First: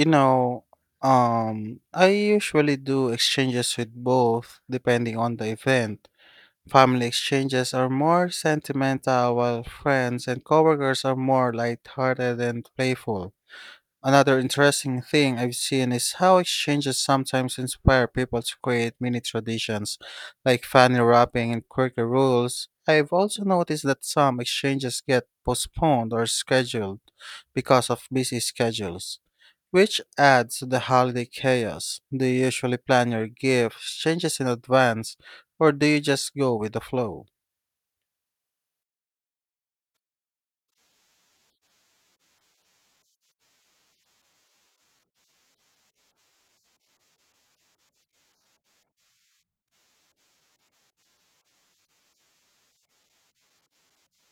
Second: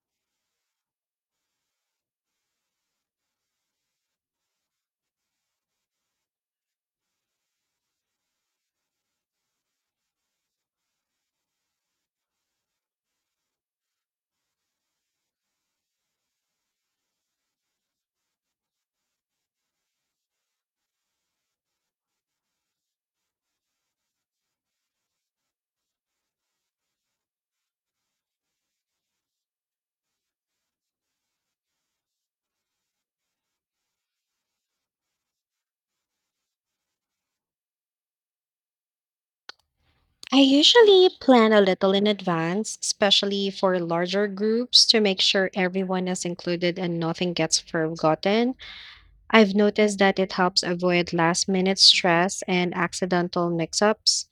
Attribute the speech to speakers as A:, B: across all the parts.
A: You know, I usually do exchanges with both, depending on the event. Family exchanges are more sentimental, while friends and coworkers are more lighthearted and playful. Another interesting thing I've seen is how exchanges sometimes inspire people to create mini traditions, like funny wrapping and quirky rules. I've also noticed that some exchanges get postponed or scheduled because of busy schedules, which adds to the holiday chaos. Do you usually plan your gifts, changes in advance, or do you just go with the flow?
B: I usually plan a little in advance, especially for larger groups, to make sure everyone is included and nothing gets forgotten. I've noticed that it helps avoid last minute stress and accidental mix ups.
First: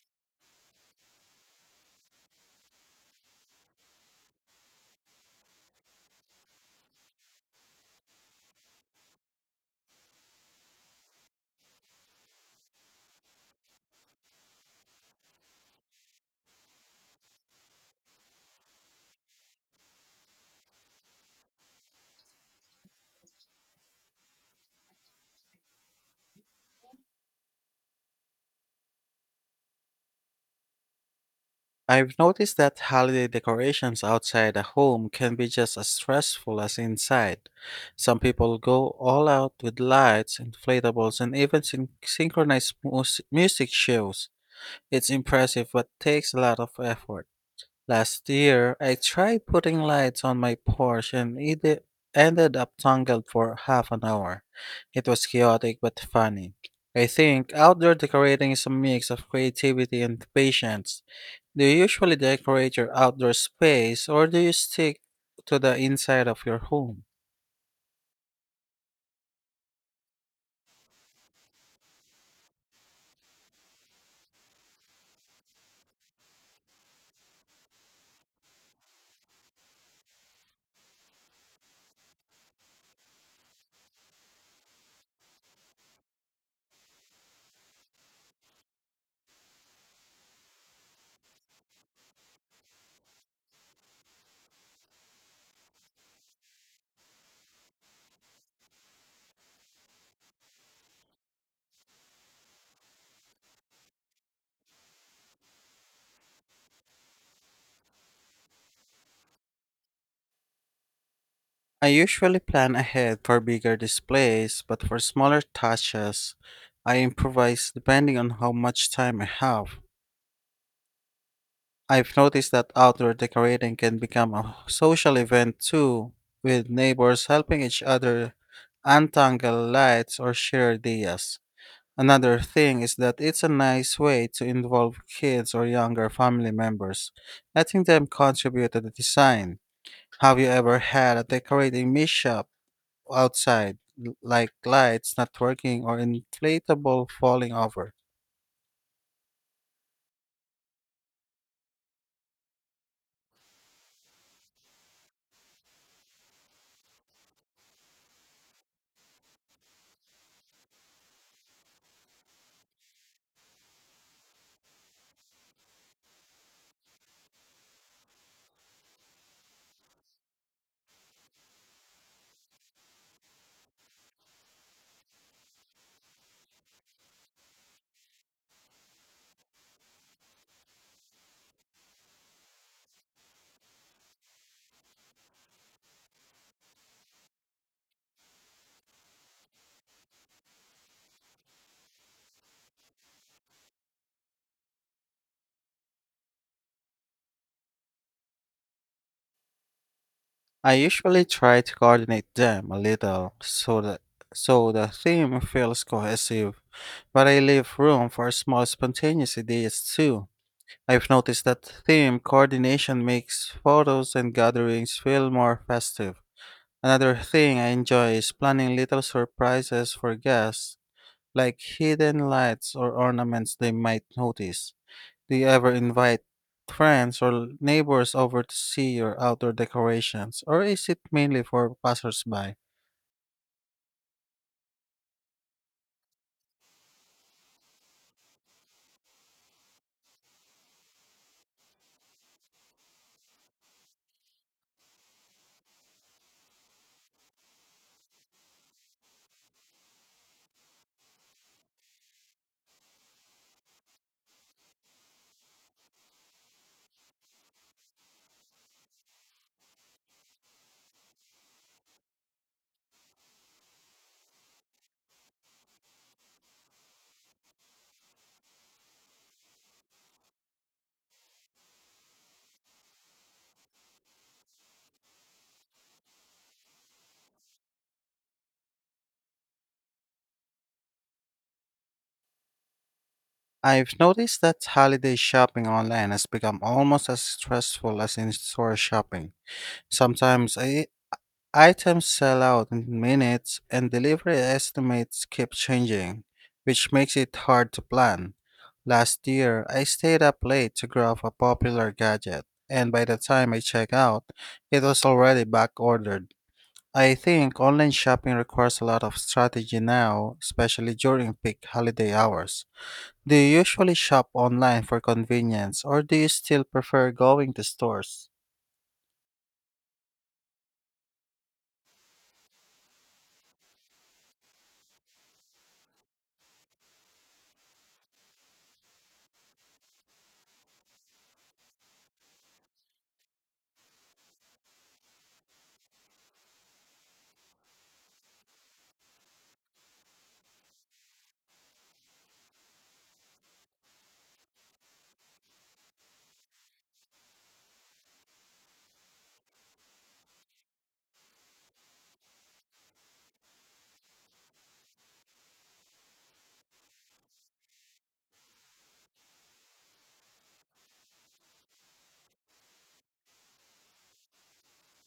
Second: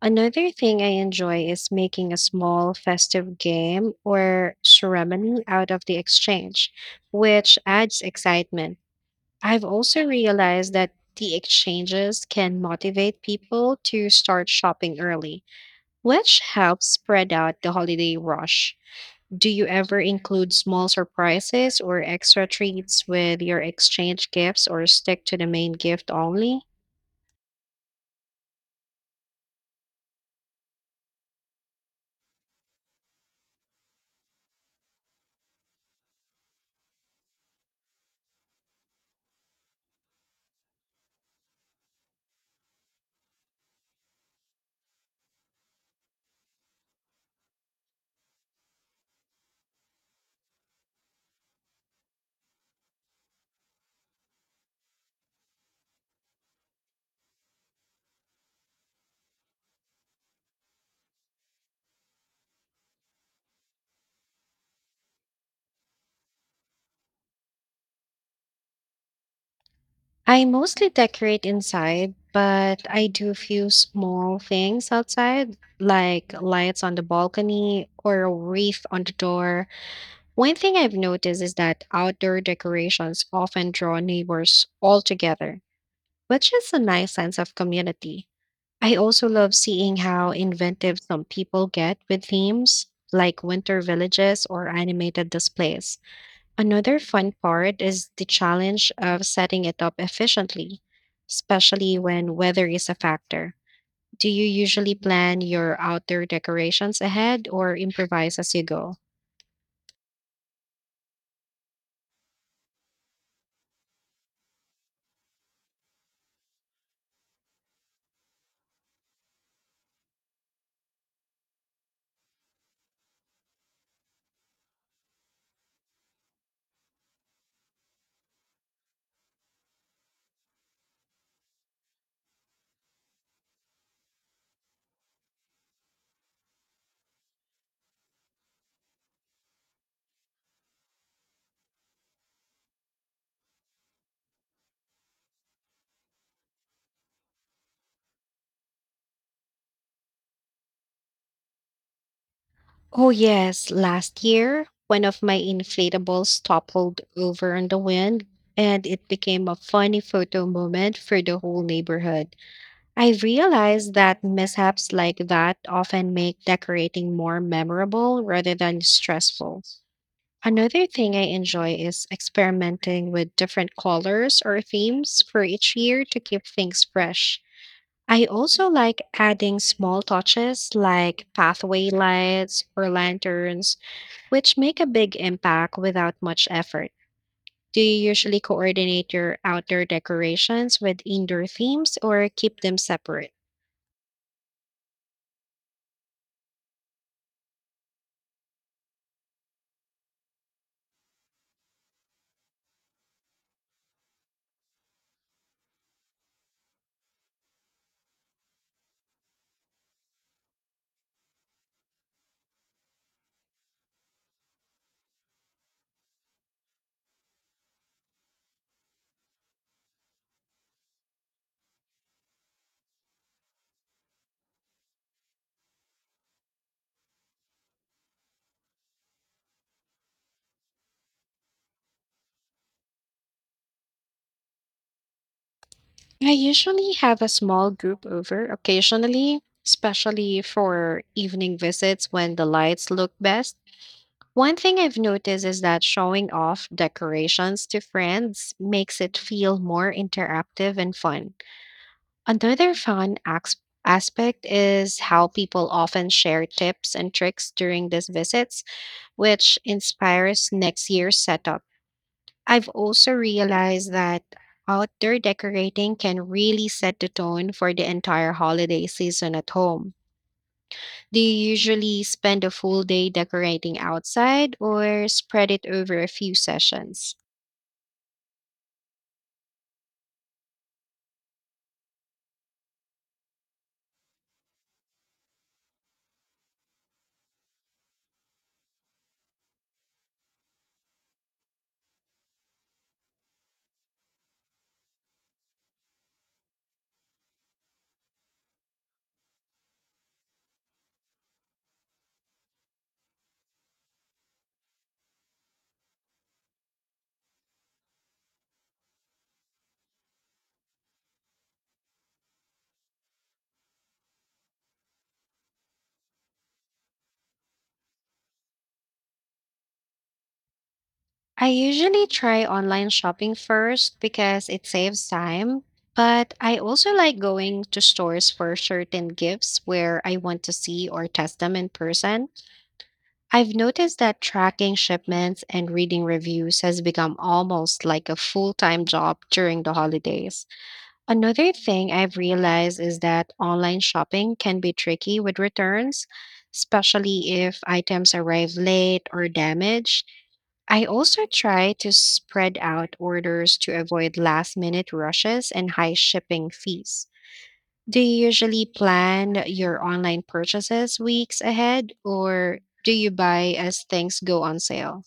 B: Another thing I enjoy is making a small festive game or ceremony out of the exchange, which adds excitement. I've also realized that the exchanges can motivate people to start shopping early which helps spread out the holiday rush. Do you ever include small surprises or extra treats with your exchange gifts or stick to the main gift only?
A: I've noticed that holiday decorations outside a home can be just as stressful as inside. Some people go all out with lights, inflatables, and even synchronized music shows. It's impressive but takes a lot of effort. Last year, I tried putting lights on my Porsche, and it ended up tangled for half an hour. It was chaotic but funny. I think outdoor decorating is a mix of creativity and patience. Do you usually decorate your outdoor space, or do you stick to the inside of your home?
B: I mostly decorate inside, but I do a few small things outside, like lights on the balcony or a wreath on the door. One thing I've noticed is that outdoor decorations often draw neighbors all together, which is a nice sense of community. I also love seeing how inventive some people get with themes like winter villages or animated displays. Another fun part is the challenge of setting it up efficiently, especially when weather is a factor. Do you usually plan your outdoor decorations ahead or improvise as you go?
A: I usually plan ahead for bigger displays, but for smaller touches, I improvise depending on how much time I have. I've noticed that outdoor decorating can become a social event too, with neighbors helping each other untangle lights or share ideas. Another thing is that it's a nice way to involve kids or younger family members, letting them contribute to the design. Have you ever had a decorating mishap outside, like lights not working or inflatable falling over?
B: Oh, yes. Last year, one of my inflatables toppled over in the wind, and it became a funny photo moment for the whole neighborhood. I realized that mishaps like that often make decorating more memorable rather than stressful. Another thing I enjoy is experimenting with different colors or themes for each year to keep things fresh. I also like adding small touches like pathway lights or lanterns, which make a big impact without much effort. Do you usually coordinate your outdoor decorations with indoor themes or keep them separate?
A: I usually try to coordinate them a little so the theme feels cohesive, but I leave room for small spontaneous ideas too. I've noticed that theme coordination makes photos and gatherings feel more festive. Another thing I enjoy is planning little surprises for guests, like hidden lights or ornaments they might notice. Do you ever invite friends or neighbors over to see your outdoor decorations, or is it mainly for passersby?
B: I usually have a small group over occasionally, especially for evening visits when the lights look best. One thing I've noticed is that showing off decorations to friends makes it feel more interactive and fun. Another fun aspect is how people often share tips and tricks during these visits, which inspires next year's setup. I've also realized that outdoor decorating can really set the tone for the entire holiday season at home. Do you usually spend a full day decorating outside or spread it over a few sessions?
A: I've noticed that holiday shopping online has become almost as stressful as in store shopping. Sometimes items sell out in minutes and delivery estimates keep changing, which makes it hard to plan. Last year, I stayed up late to grab a popular gadget, and by the time I check out, it was already back ordered. I think online shopping requires a lot of strategy now, especially during peak holiday hours. Do you usually shop online for convenience, or do you still prefer going to stores?
B: I usually try online shopping first because it saves time, but I also like going to stores for certain gifts where I want to see or test them in person. I've noticed that tracking shipments and reading reviews has become almost like a full time job during the holidays. Another thing I've realized is that online shopping can be tricky with returns, especially if items arrive late or damaged. I also try to spread out orders to avoid last minute rushes and high shipping fees. Do you usually plan your online purchases weeks ahead or do you buy as things go on sale?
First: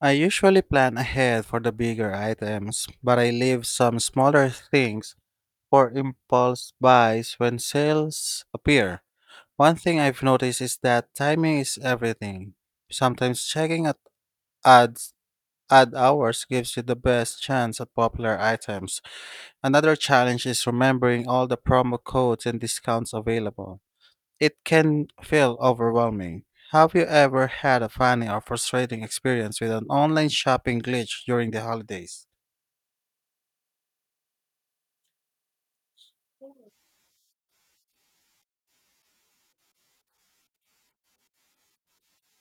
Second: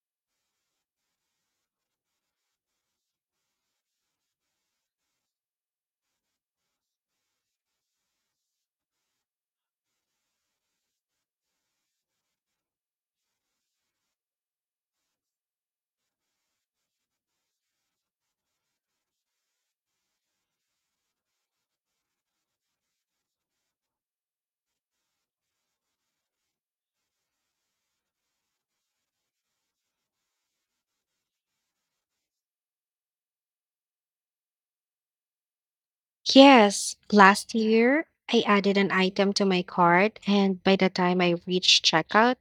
A: I usually plan ahead for the bigger items, but I leave some smaller things for impulse buys when sales appear. One thing I've noticed is that timing is everything. Sometimes checking at ads ad hours gives you the best chance at popular items. Another challenge is remembering all the promo codes and discounts available. It can feel overwhelming. Have you ever had a funny or frustrating experience with an online shopping glitch during the holidays?
B: Yes, last year I added an item to my cart, and by the time I reached checkout,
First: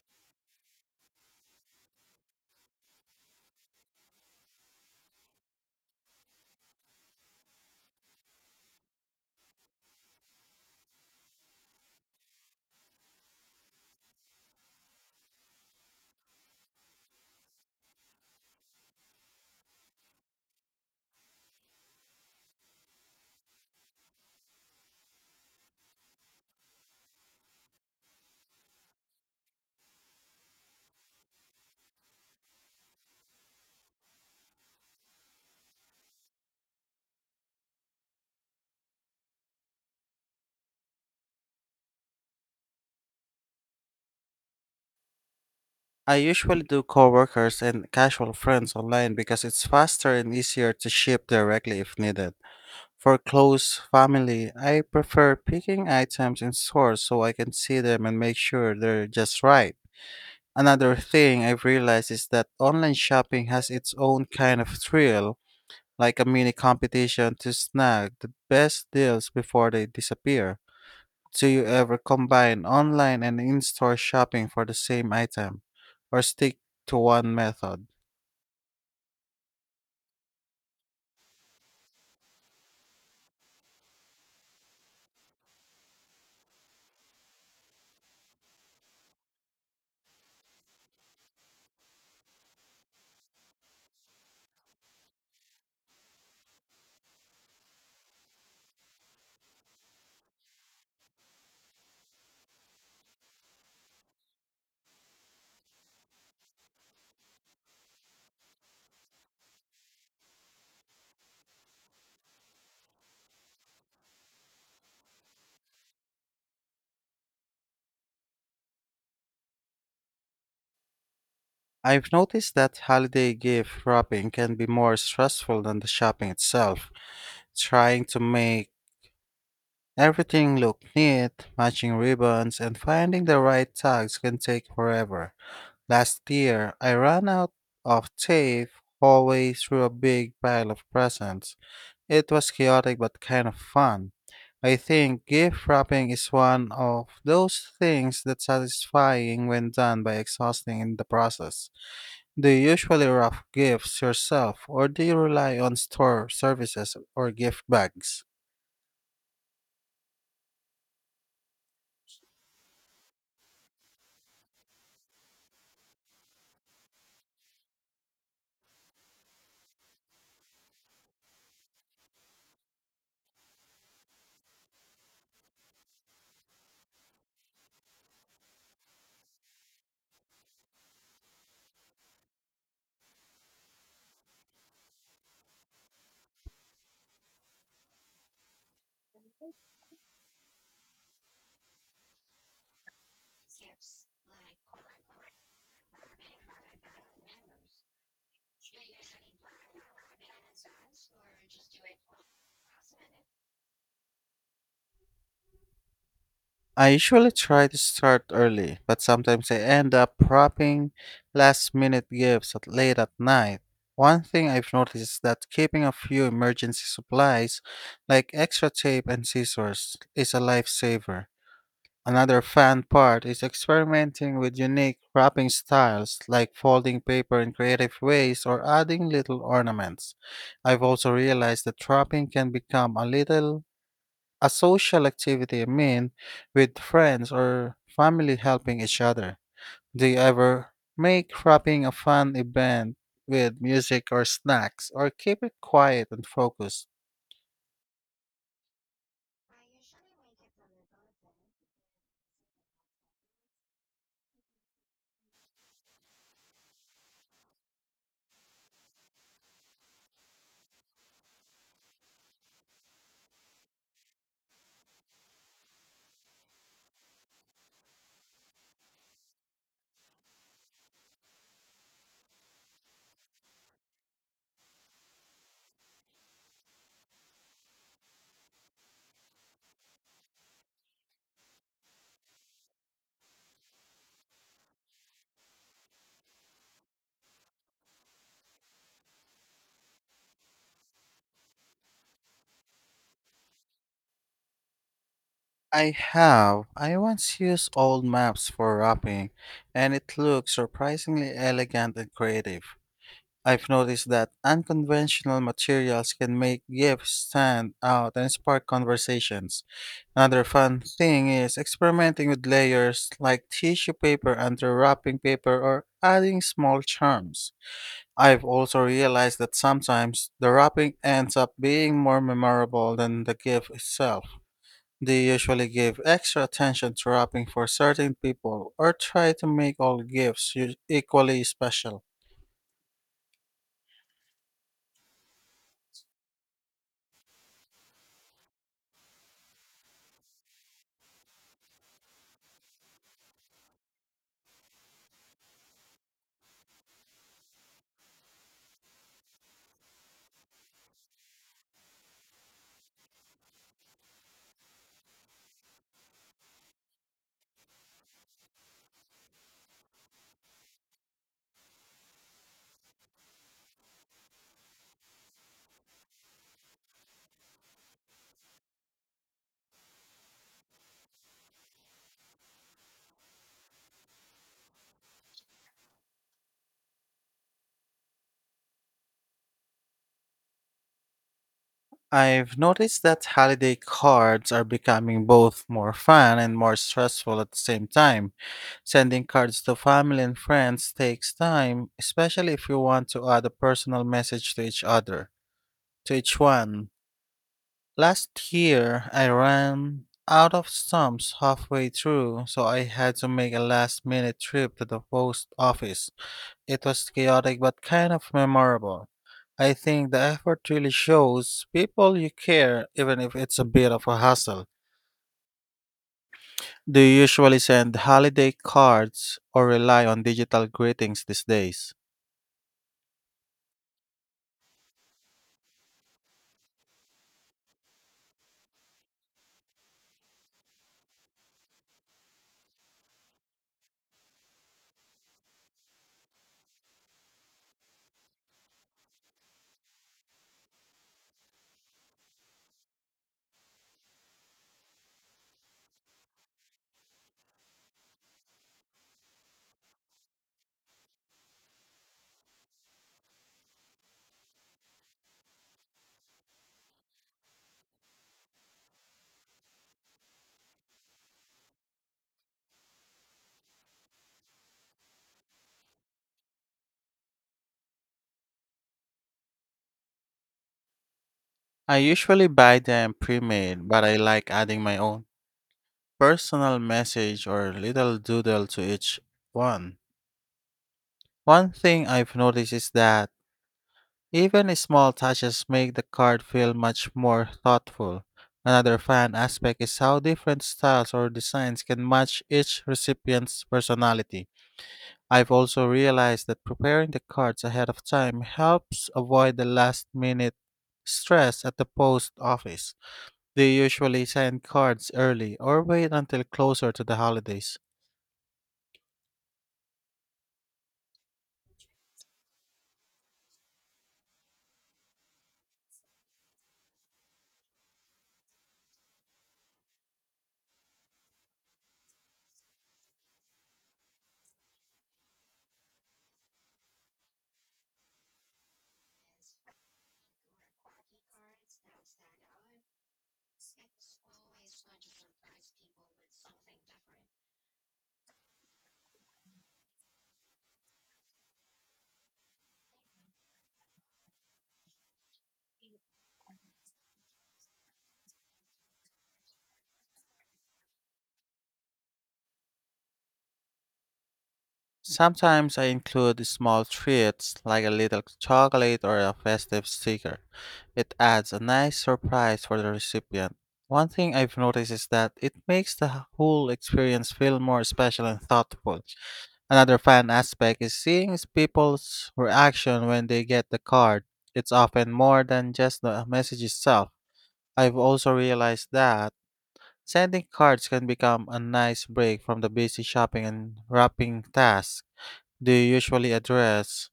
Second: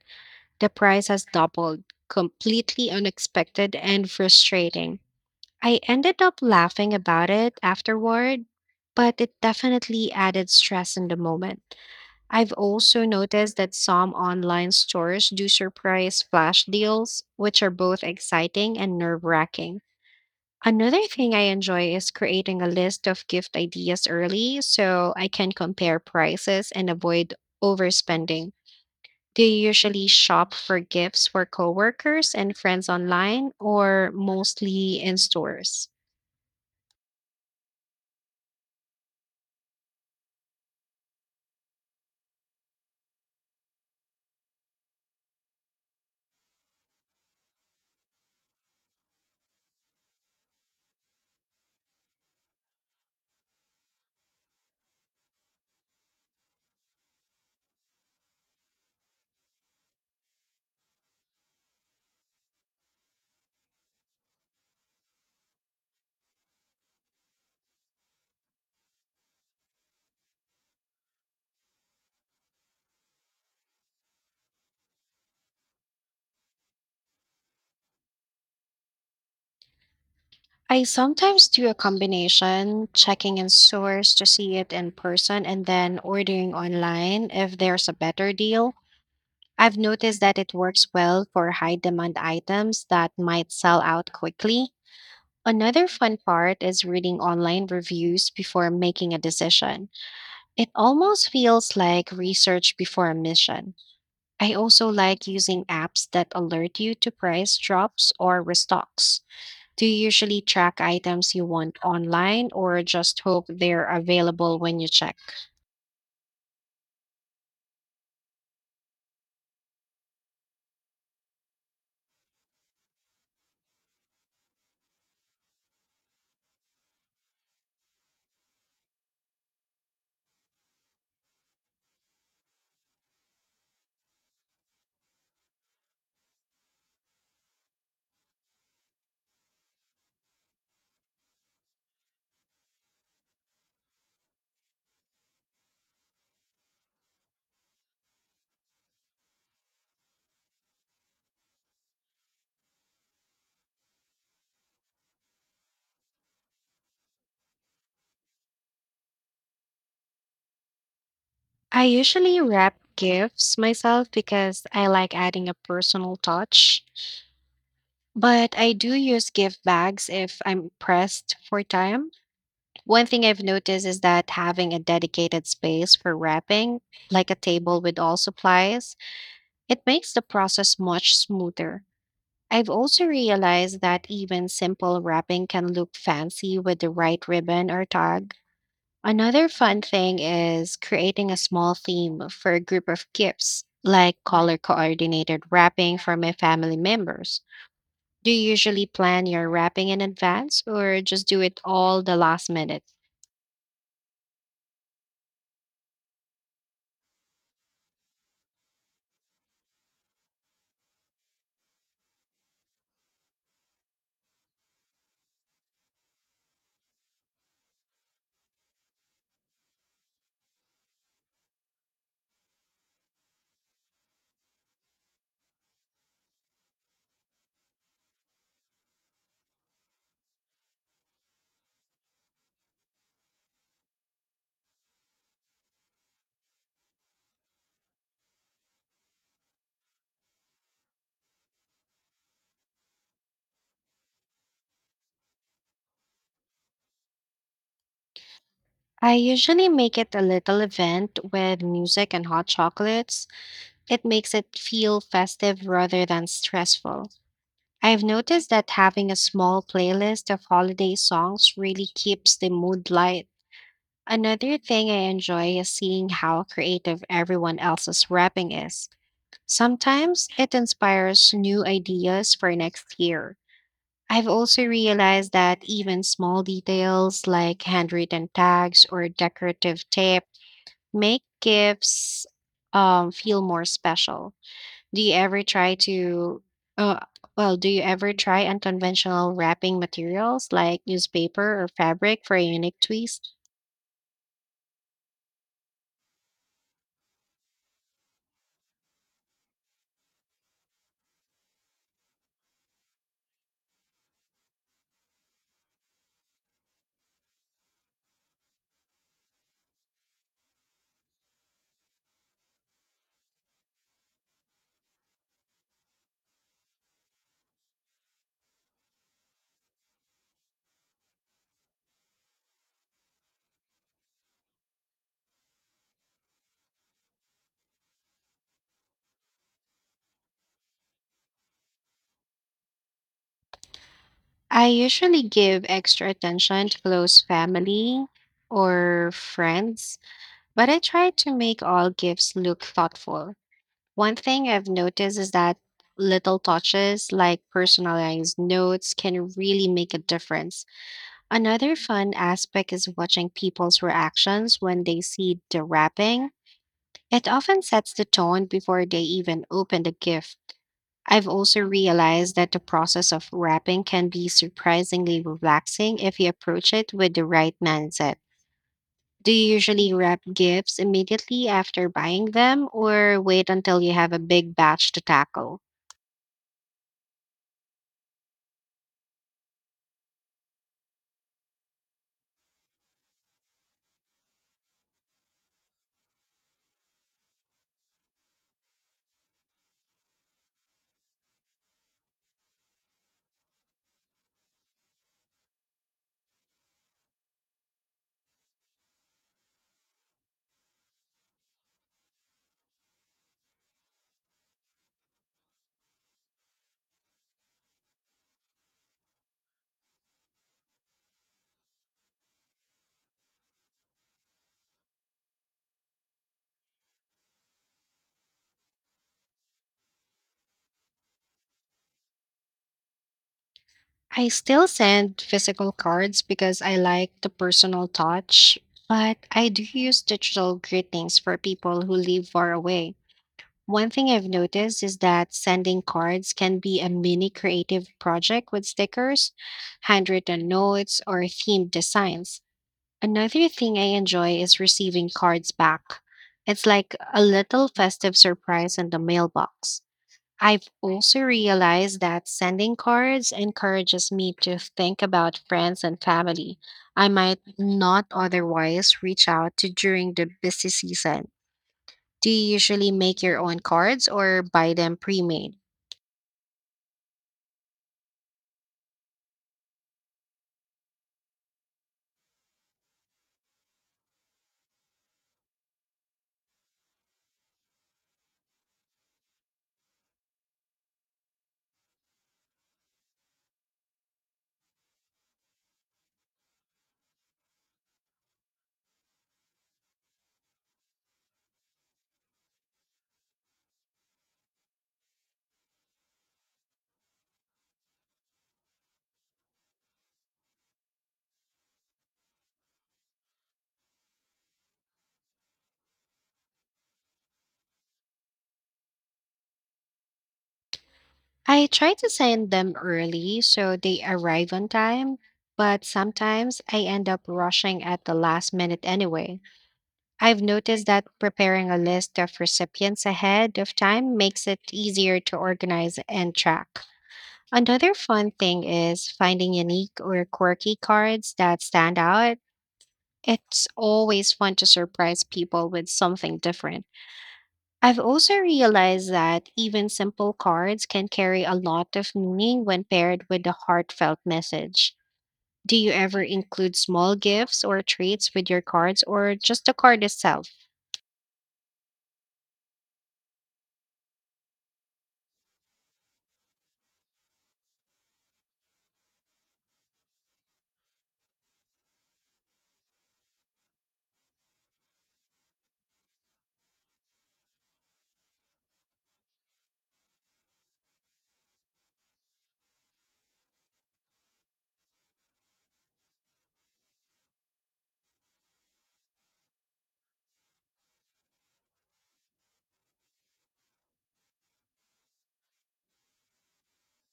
B: the price has doubled. Completely unexpected and frustrating. I ended up laughing about it afterward, but it definitely added stress in the moment. I've also noticed that some online stores do surprise flash deals, which are both exciting and nerve wracking. Another thing I enjoy is creating a list of gift ideas early so I can compare prices and avoid overspending. Do you usually shop for gifts for coworkers and friends online or mostly in stores?
A: I usually do coworkers and casual friends online, because it's faster and easier to ship directly if needed. For close family, I prefer picking items in stores so I can see them and make sure they're just right. Another thing I've realized is that online shopping has its own kind of thrill, like a mini competition to snag the best deals before they disappear. Do you ever combine online and in store shopping for the same item, or stick to one method?
B: I sometimes do a combination, checking in stores to see it in person and then ordering online if there's a better deal. I've noticed that it works well for high demand items that might sell out quickly. Another fun part is reading online reviews before making a decision. It almost feels like research before a mission. I also like using apps that alert you to price drops or restocks. Do you usually track items you want online or just hope they're available when you check?
A: I've noticed that holiday gift wrapping can be more stressful than the shopping itself. Trying to make Everything look neat, matching ribbons, and finding the right tags can take forever. Last year, I ran out of tape halfway through a big pile of presents. It was chaotic but kind of fun. I think gift wrapping is one of those things that's satisfying when done by exhausting in the process. Do you usually wrap gifts yourself, or do you rely on store services or gift bags?
B: I usually wrap gifts myself because I like adding a personal touch, but I do use gift bags if I'm pressed for time. One thing I've noticed is that having a dedicated space for wrapping, like a table with all supplies, it makes the process much smoother. I've also realized that even simple wrapping can look fancy with the right ribbon or tag. Another fun thing is creating a small theme for a group of gifts, like color coordinated wrapping for my family members. Do you usually plan your wrapping in advance or just do it all the last minute?
A: I usually try to start early, but sometimes I end up prepping last minute gifts at late at night. One thing I've noticed is that keeping a few emergency supplies, like extra tape and scissors, is a lifesaver. Another fun part is experimenting with unique wrapping styles, like folding paper in creative ways or adding little ornaments. I've also realized that wrapping can become a social activity, I mean, with friends or family helping each other. Do you ever make wrapping a fun event with music or snacks, or keep it quiet and focused?
B: I usually make it a little event with music and hot chocolates. It makes it feel festive rather than stressful. I've noticed that having a small playlist of holiday songs really keeps the mood light. Another thing I enjoy is seeing how creative everyone else's wrapping is. Sometimes it inspires new ideas for next year. I've also realized that even small details like handwritten tags or decorative tape make gifts, feel more special. Do you ever try to, uh, well, do you ever try unconventional wrapping materials like newspaper or fabric for a unique twist?
A: I have. I once used old maps for wrapping, and it looked surprisingly elegant and creative. I've noticed that unconventional materials can make gifts stand out and spark conversations. Another fun thing is experimenting with layers, like tissue paper under wrapping paper or adding small charms. I've also realized that sometimes the wrapping ends up being more memorable than the gift itself. They usually give extra attention to wrapping for certain people, or try to make all gifts equally special.
B: I usually give extra attention to close family or friends, but I try to make all gifts look thoughtful. One thing I've noticed is that little touches like personalized notes can really make a difference. Another fun aspect is watching people's reactions when they see the wrapping. It often sets the tone before they even open the gift. I've also realized that the process of wrapping can be surprisingly relaxing if you approach it with the right mindset. Do you usually wrap gifts immediately after buying them or wait until you have a big batch to tackle?
A: I've noticed that holiday cards are becoming both more fun and more stressful at the same time. Sending cards to family and friends takes time, especially if you want to add a personal message to each one. Last year, I ran out of stamps halfway through, so I had to make a last minute trip to the post office. It was chaotic but kind of memorable. I think the effort really shows people you care, even if it's a bit of a hassle. Do you usually send holiday cards, or rely on digital greetings these days?
B: I still send physical cards because I like the personal touch, but I do use digital greetings for people who live far away. One thing I've noticed is that sending cards can be a mini creative project with stickers, handwritten notes, or themed designs. Another thing I enjoy is receiving cards back. It's like a little festive surprise in the mailbox. I've also realized that sending cards encourages me to think about friends and family I might not otherwise reach out to during the busy season. Do you usually make your own cards or buy them pre made?
A: I usually buy them pre-made, but I like adding my own personal message or little doodle to each one. One thing I've noticed is that even small touches make the card feel much more thoughtful. Another fun aspect is how different styles or designs can match each recipient's personality. I've also realized that preparing the cards ahead of time helps avoid the last minute stress at the post office. They usually send cards early or wait until closer to the holidays.
B: I try to send them early so they arrive on time, but sometimes I end up rushing at the last minute anyway. I've noticed that preparing a list of recipients ahead of time makes it easier to organize and track. Another fun thing is finding unique or quirky cards that stand out. It's always fun to surprise people with something different. I've also realized that even simple cards can carry a lot of meaning when paired with a heartfelt message. Do you ever include small gifts or treats with your cards or just the card itself?
A: Sometimes I include small treats like a little chocolate or a festive sticker. It adds a nice surprise for the recipient. One thing I've noticed is that it makes the whole experience feel more special and thoughtful. Another fun aspect is seeing is people's reaction when they get the card. It's often more than just the message itself. I've also realized that sending cards can become a nice break from the busy shopping and wrapping tasks. Do you usually address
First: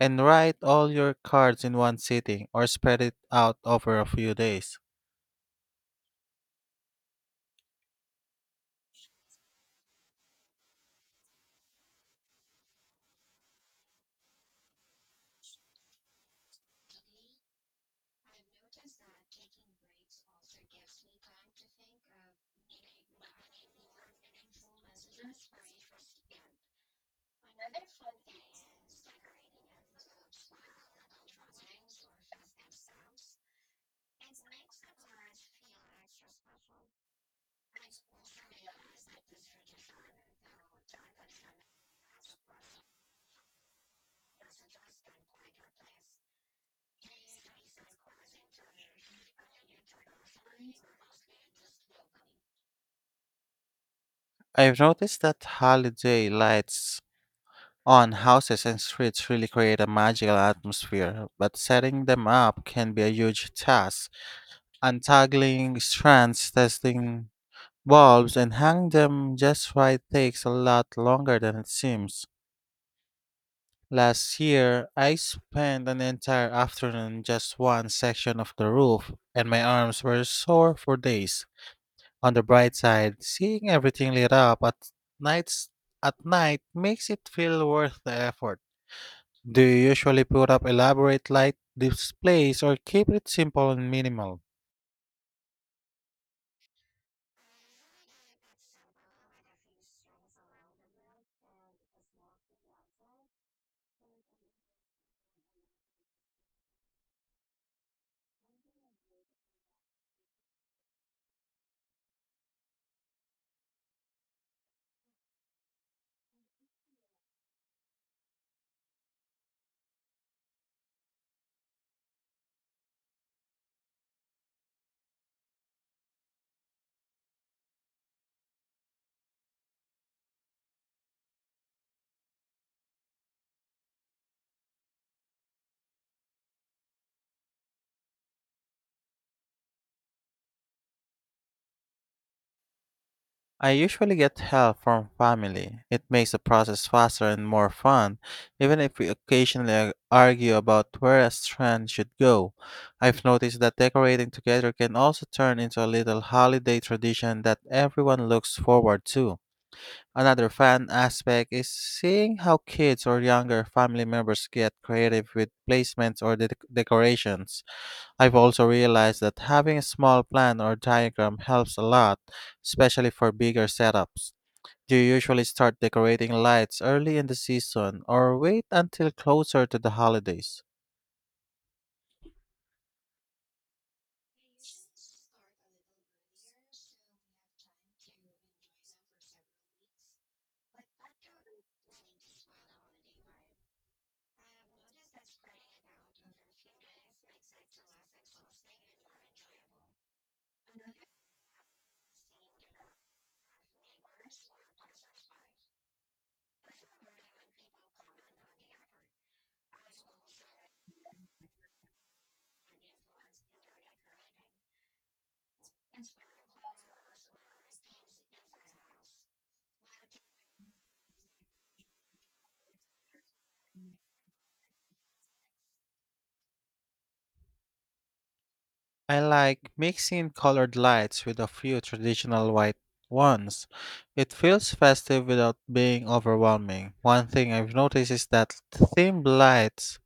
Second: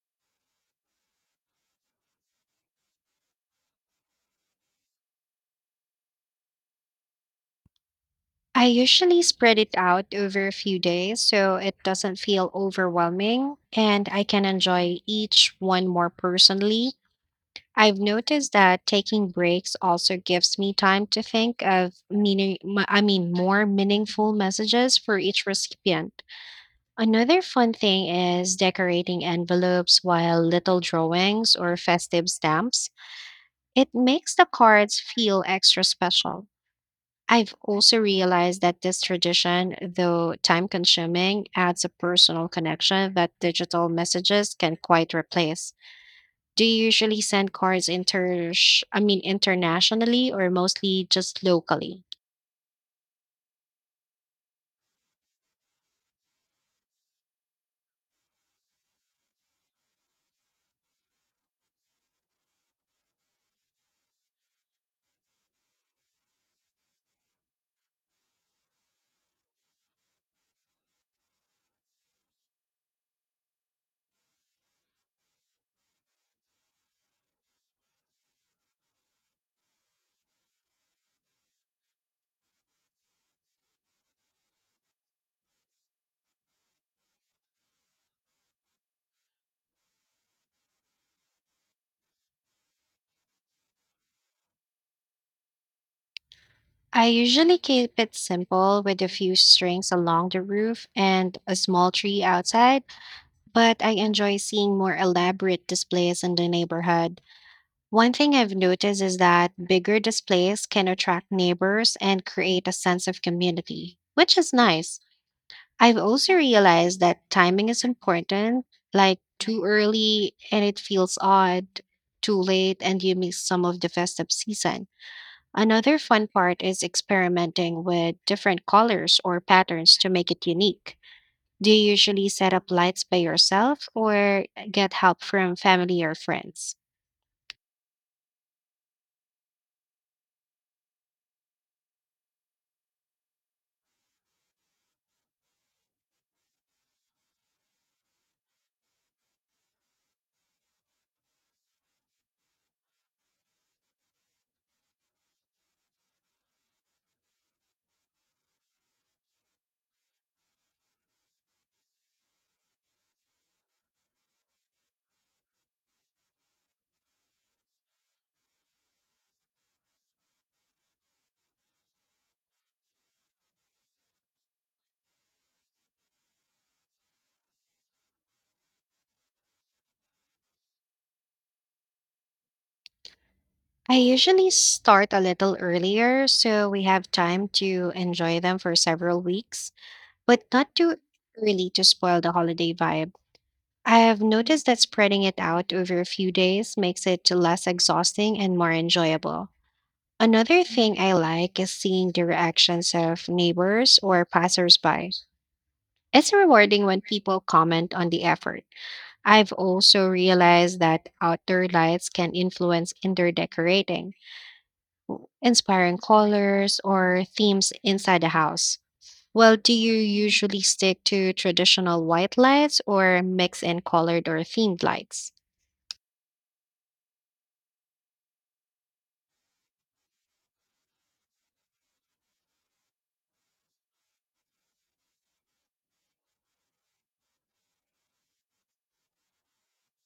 A: and write all your cards in one sitting, or spread it out over a few days?
B: I usually spread it out over a few days so it doesn't feel overwhelming and I can enjoy each one more personally. I've noticed that taking breaks also gives me time to think of meaning, m- I mean, more meaningful messages for each recipient. Another fun thing is decorating envelopes while little drawings or festive stamps. It makes the cards feel extra special. I've also realized that this tradition, though time consuming, adds a personal connection that digital messages can quite replace. Do you usually send cards inter I mean internationally or mostly just locally?
A: I've noticed that holiday lights on houses and streets really create a magical atmosphere, but setting them up can be a huge task. Untangling strands, testing bulbs, and hanging them just right takes a lot longer than it seems. Last year, I spent an entire afternoon just one section of the roof, and my arms were sore for days. On the bright side, seeing everything lit up nights at night makes it feel worth the effort. Do you usually put up elaborate light displays, or keep it simple and minimal?
B: I usually keep it simple with a few strings along the roof and a small tree outside but I enjoy seeing more elaborate displays in the neighborhood. One thing I've noticed is that bigger displays can attract neighbors and create a sense of community, which is nice. I've also realized that timing is important, like too early and it feels odd, too late and you miss some of the festive season. Another fun part is experimenting with different colors or patterns to make it unique. Do you usually set up lights by yourself or get help from family or friends?
A: I usually get help from family. It makes the process faster and more fun, even if we occasionally argue about where a strand should go. I've noticed that decorating together can also turn into a little holiday tradition that everyone looks forward to. Another fun aspect is seeing how kids or younger family members get creative with placements or decorations. I've also realized that having a small plan or diagram helps a lot, especially for bigger setups. Do you usually start decorating lights early in the season, or wait until closer to the holidays?
B: I usually start a little earlier so we have time to enjoy them for several weeks, but not too early to spoil the holiday vibe. I have noticed that spreading it out over a few days makes it less exhausting and more enjoyable. Another thing I like is seeing the reactions of neighbors or passersby. It's rewarding when people comment on the effort. I've also realized that outdoor lights can influence indoor decorating, inspiring colors or themes inside the house. Well, do you usually stick to traditional white lights or mix in colored or themed lights?
A: I like mixing colored lights with a few traditional white ones. It feels festive without being overwhelming. One thing I've noticed is that themed lights,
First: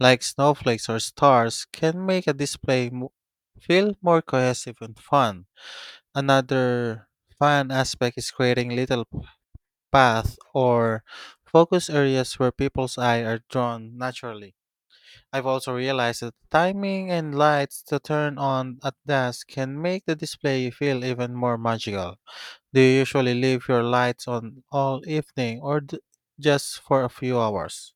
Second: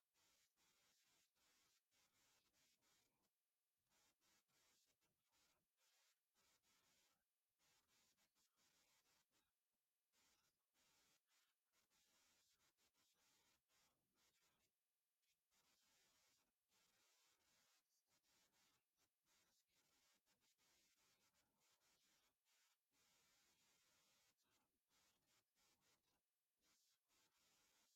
A: like snowflakes or stars, can make a display feel more cohesive and fun. Another fun aspect is creating little paths or focus areas where people's eye are drawn naturally. I've also realized that timing and lights to turn on at dusk can make the display feel even more magical. Do you usually leave your lights on all evening, or just for a few hours?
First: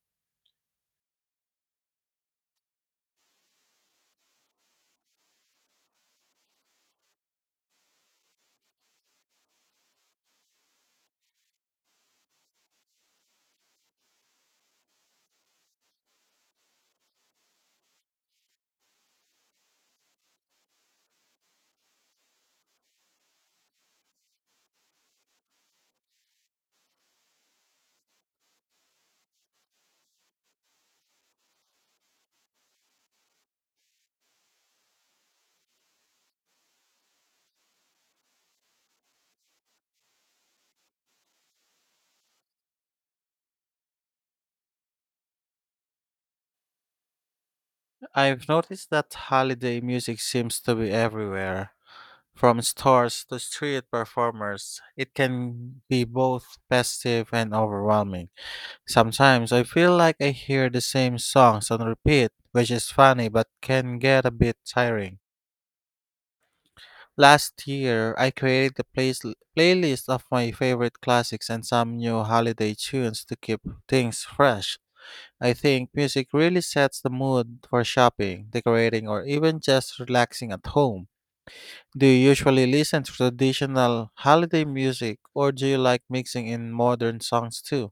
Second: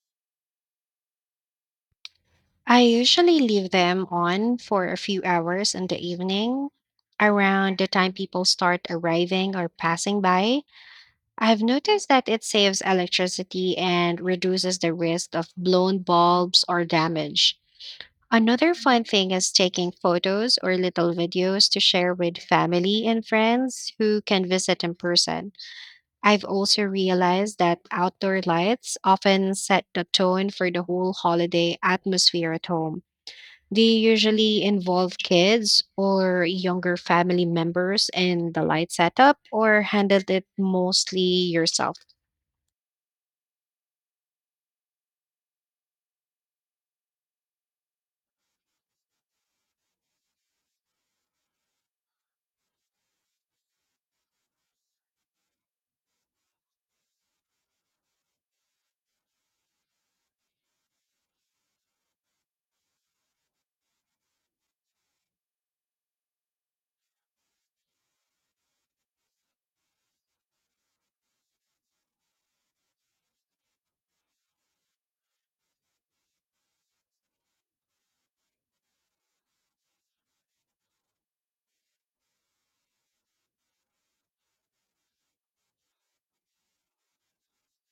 B: I usually leave them on for a few hours in the evening. Around the time people start arriving or passing by, I've noticed that it saves electricity and reduces the risk of blown bulbs or damage. Another fun thing is taking photos or little videos to share with family and friends who can visit in person. I've also realized that outdoor lights often set the tone for the whole holiday atmosphere at home. They usually involve kids or younger family members in the light setup, or handled it mostly yourself?
A: I've noticed that holiday music seems to be everywhere. From stores to street performers, it can be both festive and overwhelming. Sometimes I feel like I hear the same songs on repeat, which is funny but can get a bit tiring. Last year, I created a playlist of my favorite classics and some new holiday tunes to keep things fresh. I think music really sets the mood for shopping, decorating, or even just relaxing at home. Do you usually listen to traditional holiday music, or do you like mixing in modern songs too?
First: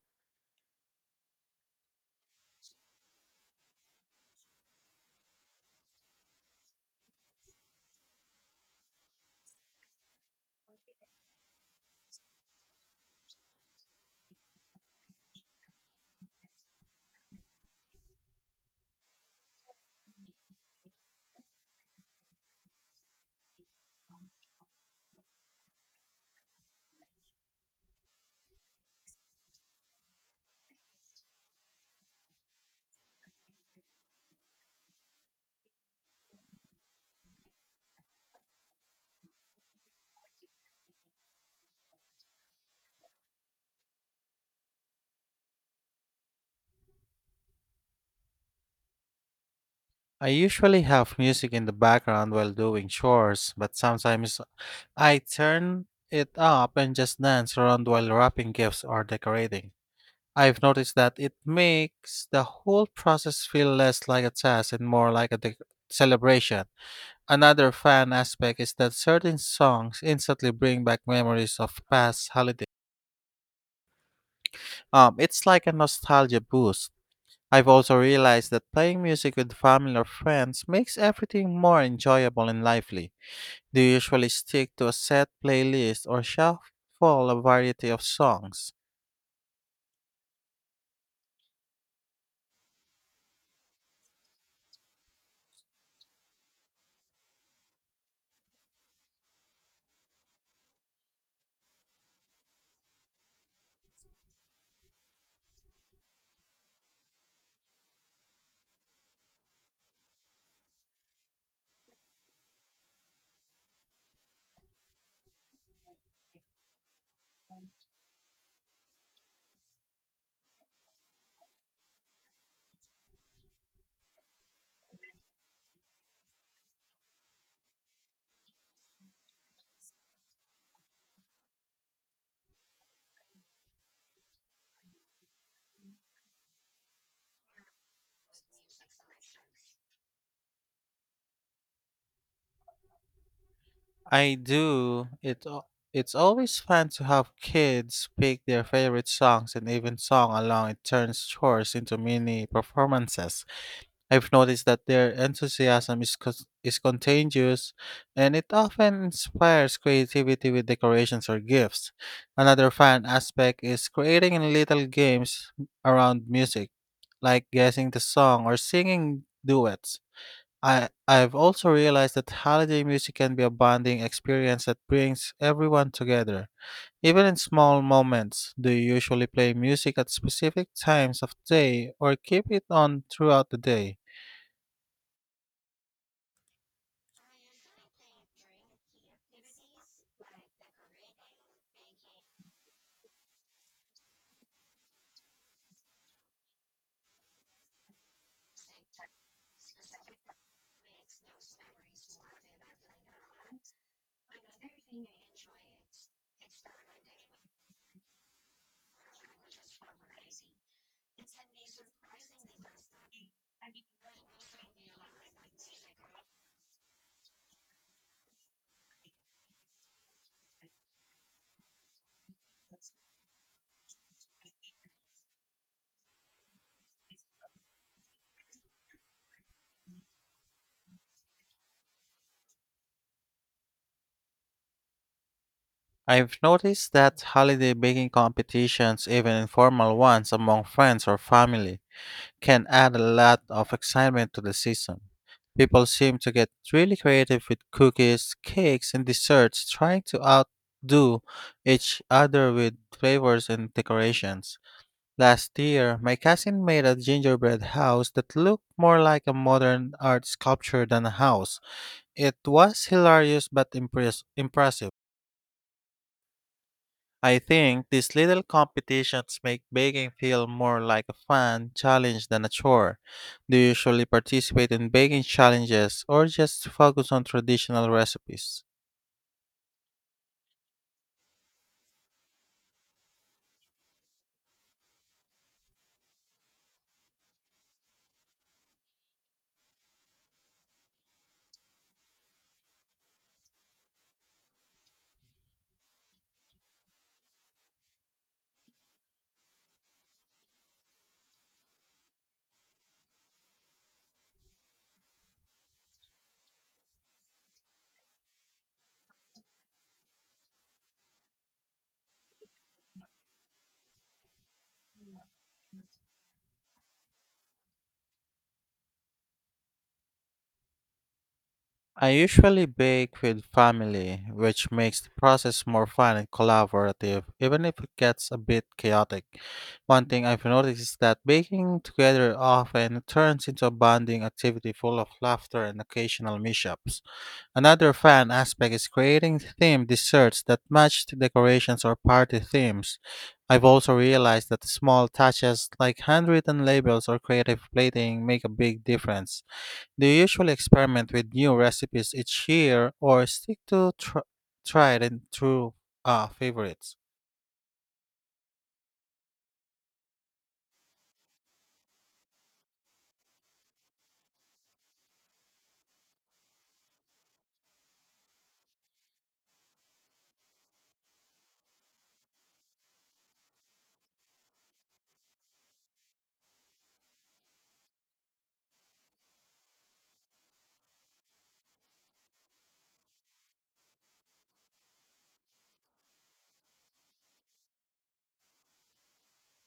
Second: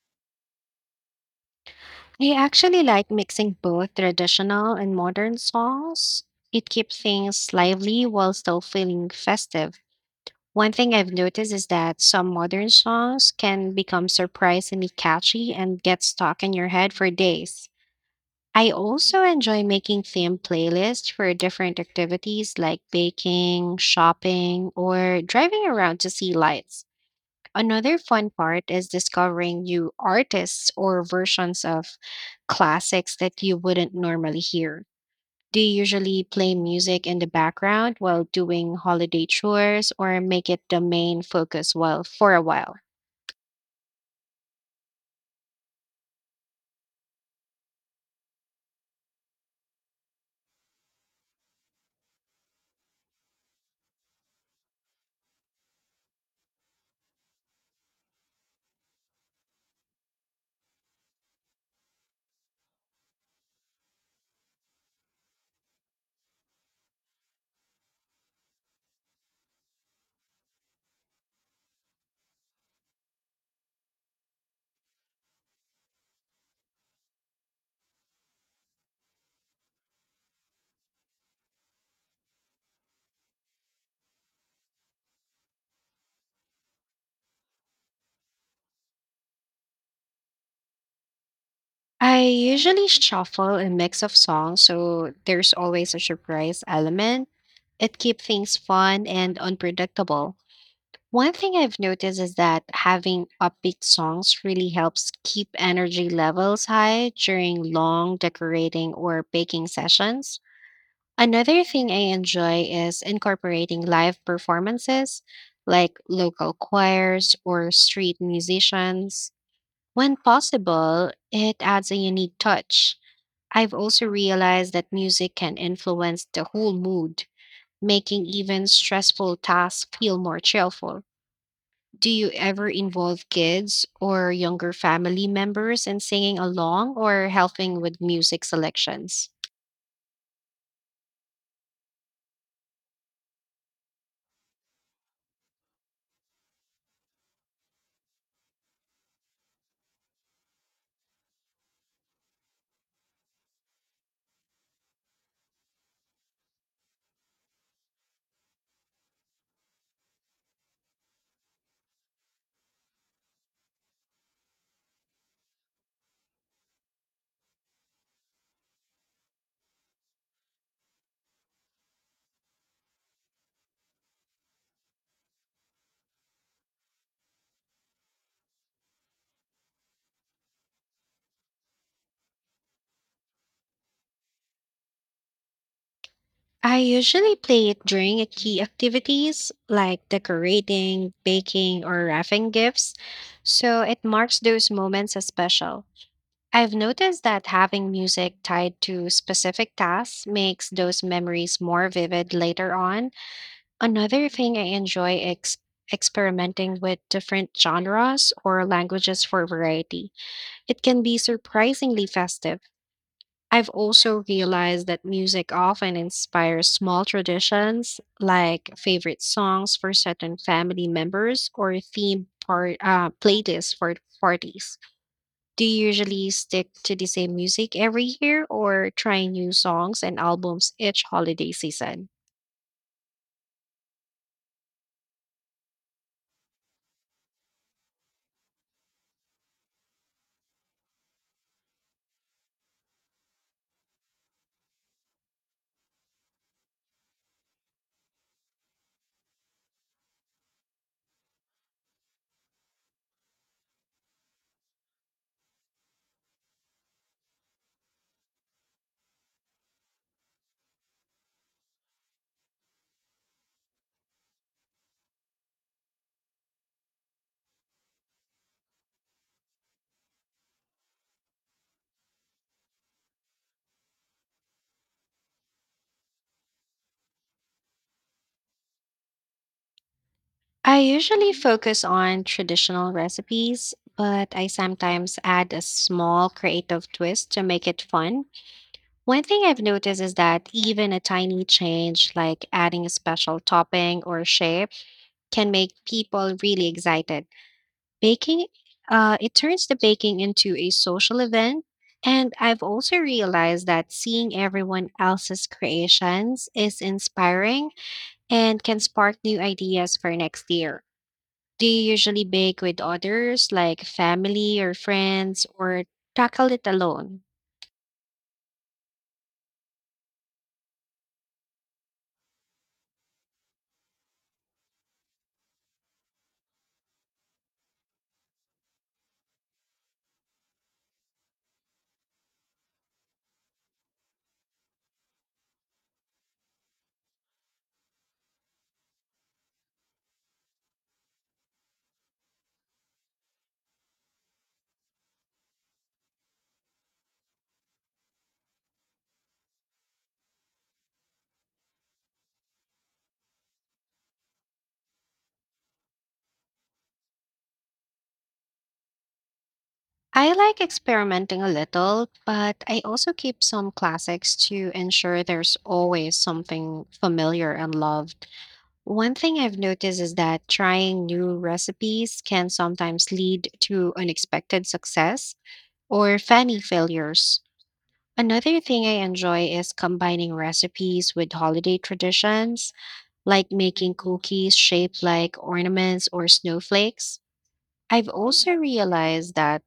B: I actually like mixing both traditional and modern songs. It keeps things lively while still feeling festive. One thing I've noticed is that some modern songs can become surprisingly catchy and get stuck in your head for days. I also enjoy making theme playlists for different activities like baking, shopping, or driving around to see lights. Another fun part is discovering new artists or versions of classics that you wouldn't normally hear. Do you usually play music in the background while doing holiday chores or make it the main focus while for a while?
A: I usually have music in the background while doing chores, but sometimes I turn it up and just dance around while wrapping gifts or decorating. I've noticed that it makes the whole process feel less like a task and more like a dec celebration. Another fun aspect is that certain songs instantly bring back memories of past holidays. It's like a nostalgia boost. I've also realized that playing music with family or friends makes everything more enjoyable and lively. Do you usually stick to a set playlist, or shuffle a variety of songs?
B: I usually shuffle a mix of songs, so there's always a surprise element. It keeps things fun and unpredictable. One thing I've noticed is that having upbeat songs really helps keep energy levels high during long decorating or baking sessions. Another thing I enjoy is incorporating live performances like local choirs or street musicians. When possible, it adds a unique touch. I've also realized that music can influence the whole mood, making even stressful tasks feel more cheerful. Do you ever involve kids or younger family members in singing along or helping with music selections?
A: I do. It's always fun to have kids pick their favorite songs and even song along. It turns chores into mini performances. I've noticed that their enthusiasm is contagious, and it often inspires creativity with decorations or gifts. Another fun aspect is creating little games around music, like guessing the song or singing duets. I've also realized that holiday music can be a bonding experience that brings everyone together, even in small moments. Do you usually play music at specific times of day, or keep it on throughout the day?
B: I usually play it during a key activities like decorating, baking, or wrapping gifts, so it marks those moments as special. I've noticed that having music tied to specific tasks makes those memories more vivid later on. Another thing I enjoy is experimenting with different genres or languages for variety. It can be surprisingly festive. I've also realized that music often inspires small traditions like favorite songs for certain family members or theme part playlists for parties. Do you usually stick to the same music every year or try new songs and albums each holiday season?
A: I've noticed that holiday baking competitions, even informal ones among friends or family, can add a lot of excitement to the season. People seem to get really creative with cookies, cakes, and desserts, trying to outdo each other with flavors and decorations. Last year, my cousin made a gingerbread house that looked more like a modern art sculpture than a house. It was hilarious but impressive. I think these little competitions make baking feel more like a fun challenge than a chore. Do you usually participate in baking challenges, or just focus on traditional recipes?
B: I usually focus on traditional recipes, but I sometimes add a small creative twist to make it fun. One thing I've noticed is that even a tiny change, like adding a special topping or shape, can make people really excited. Baking, it turns the baking into a social event. And I've also realized that seeing everyone else's creations is inspiring and can spark new ideas for next year. Do you usually bake with others, like family or friends, or tackle it alone?
A: I usually bake with family, which makes the process more fun and collaborative, even if it gets a bit chaotic. One thing I've noticed is that baking together often turns into a bonding activity full of laughter and occasional mishaps. Another fun aspect is creating themed desserts that match the decorations or party themes. I've also realized that small touches like handwritten labels or creative plating make a big difference. Do you usually experiment with new recipes each year, or stick to tried and true, favorites?
B: I like experimenting a little, but I also keep some classics to ensure there's always something familiar and loved. One thing I've noticed is that trying new recipes can sometimes lead to unexpected success or funny failures. Another thing I enjoy is combining recipes with holiday traditions like making cookies shaped like ornaments or snowflakes. I've also realized that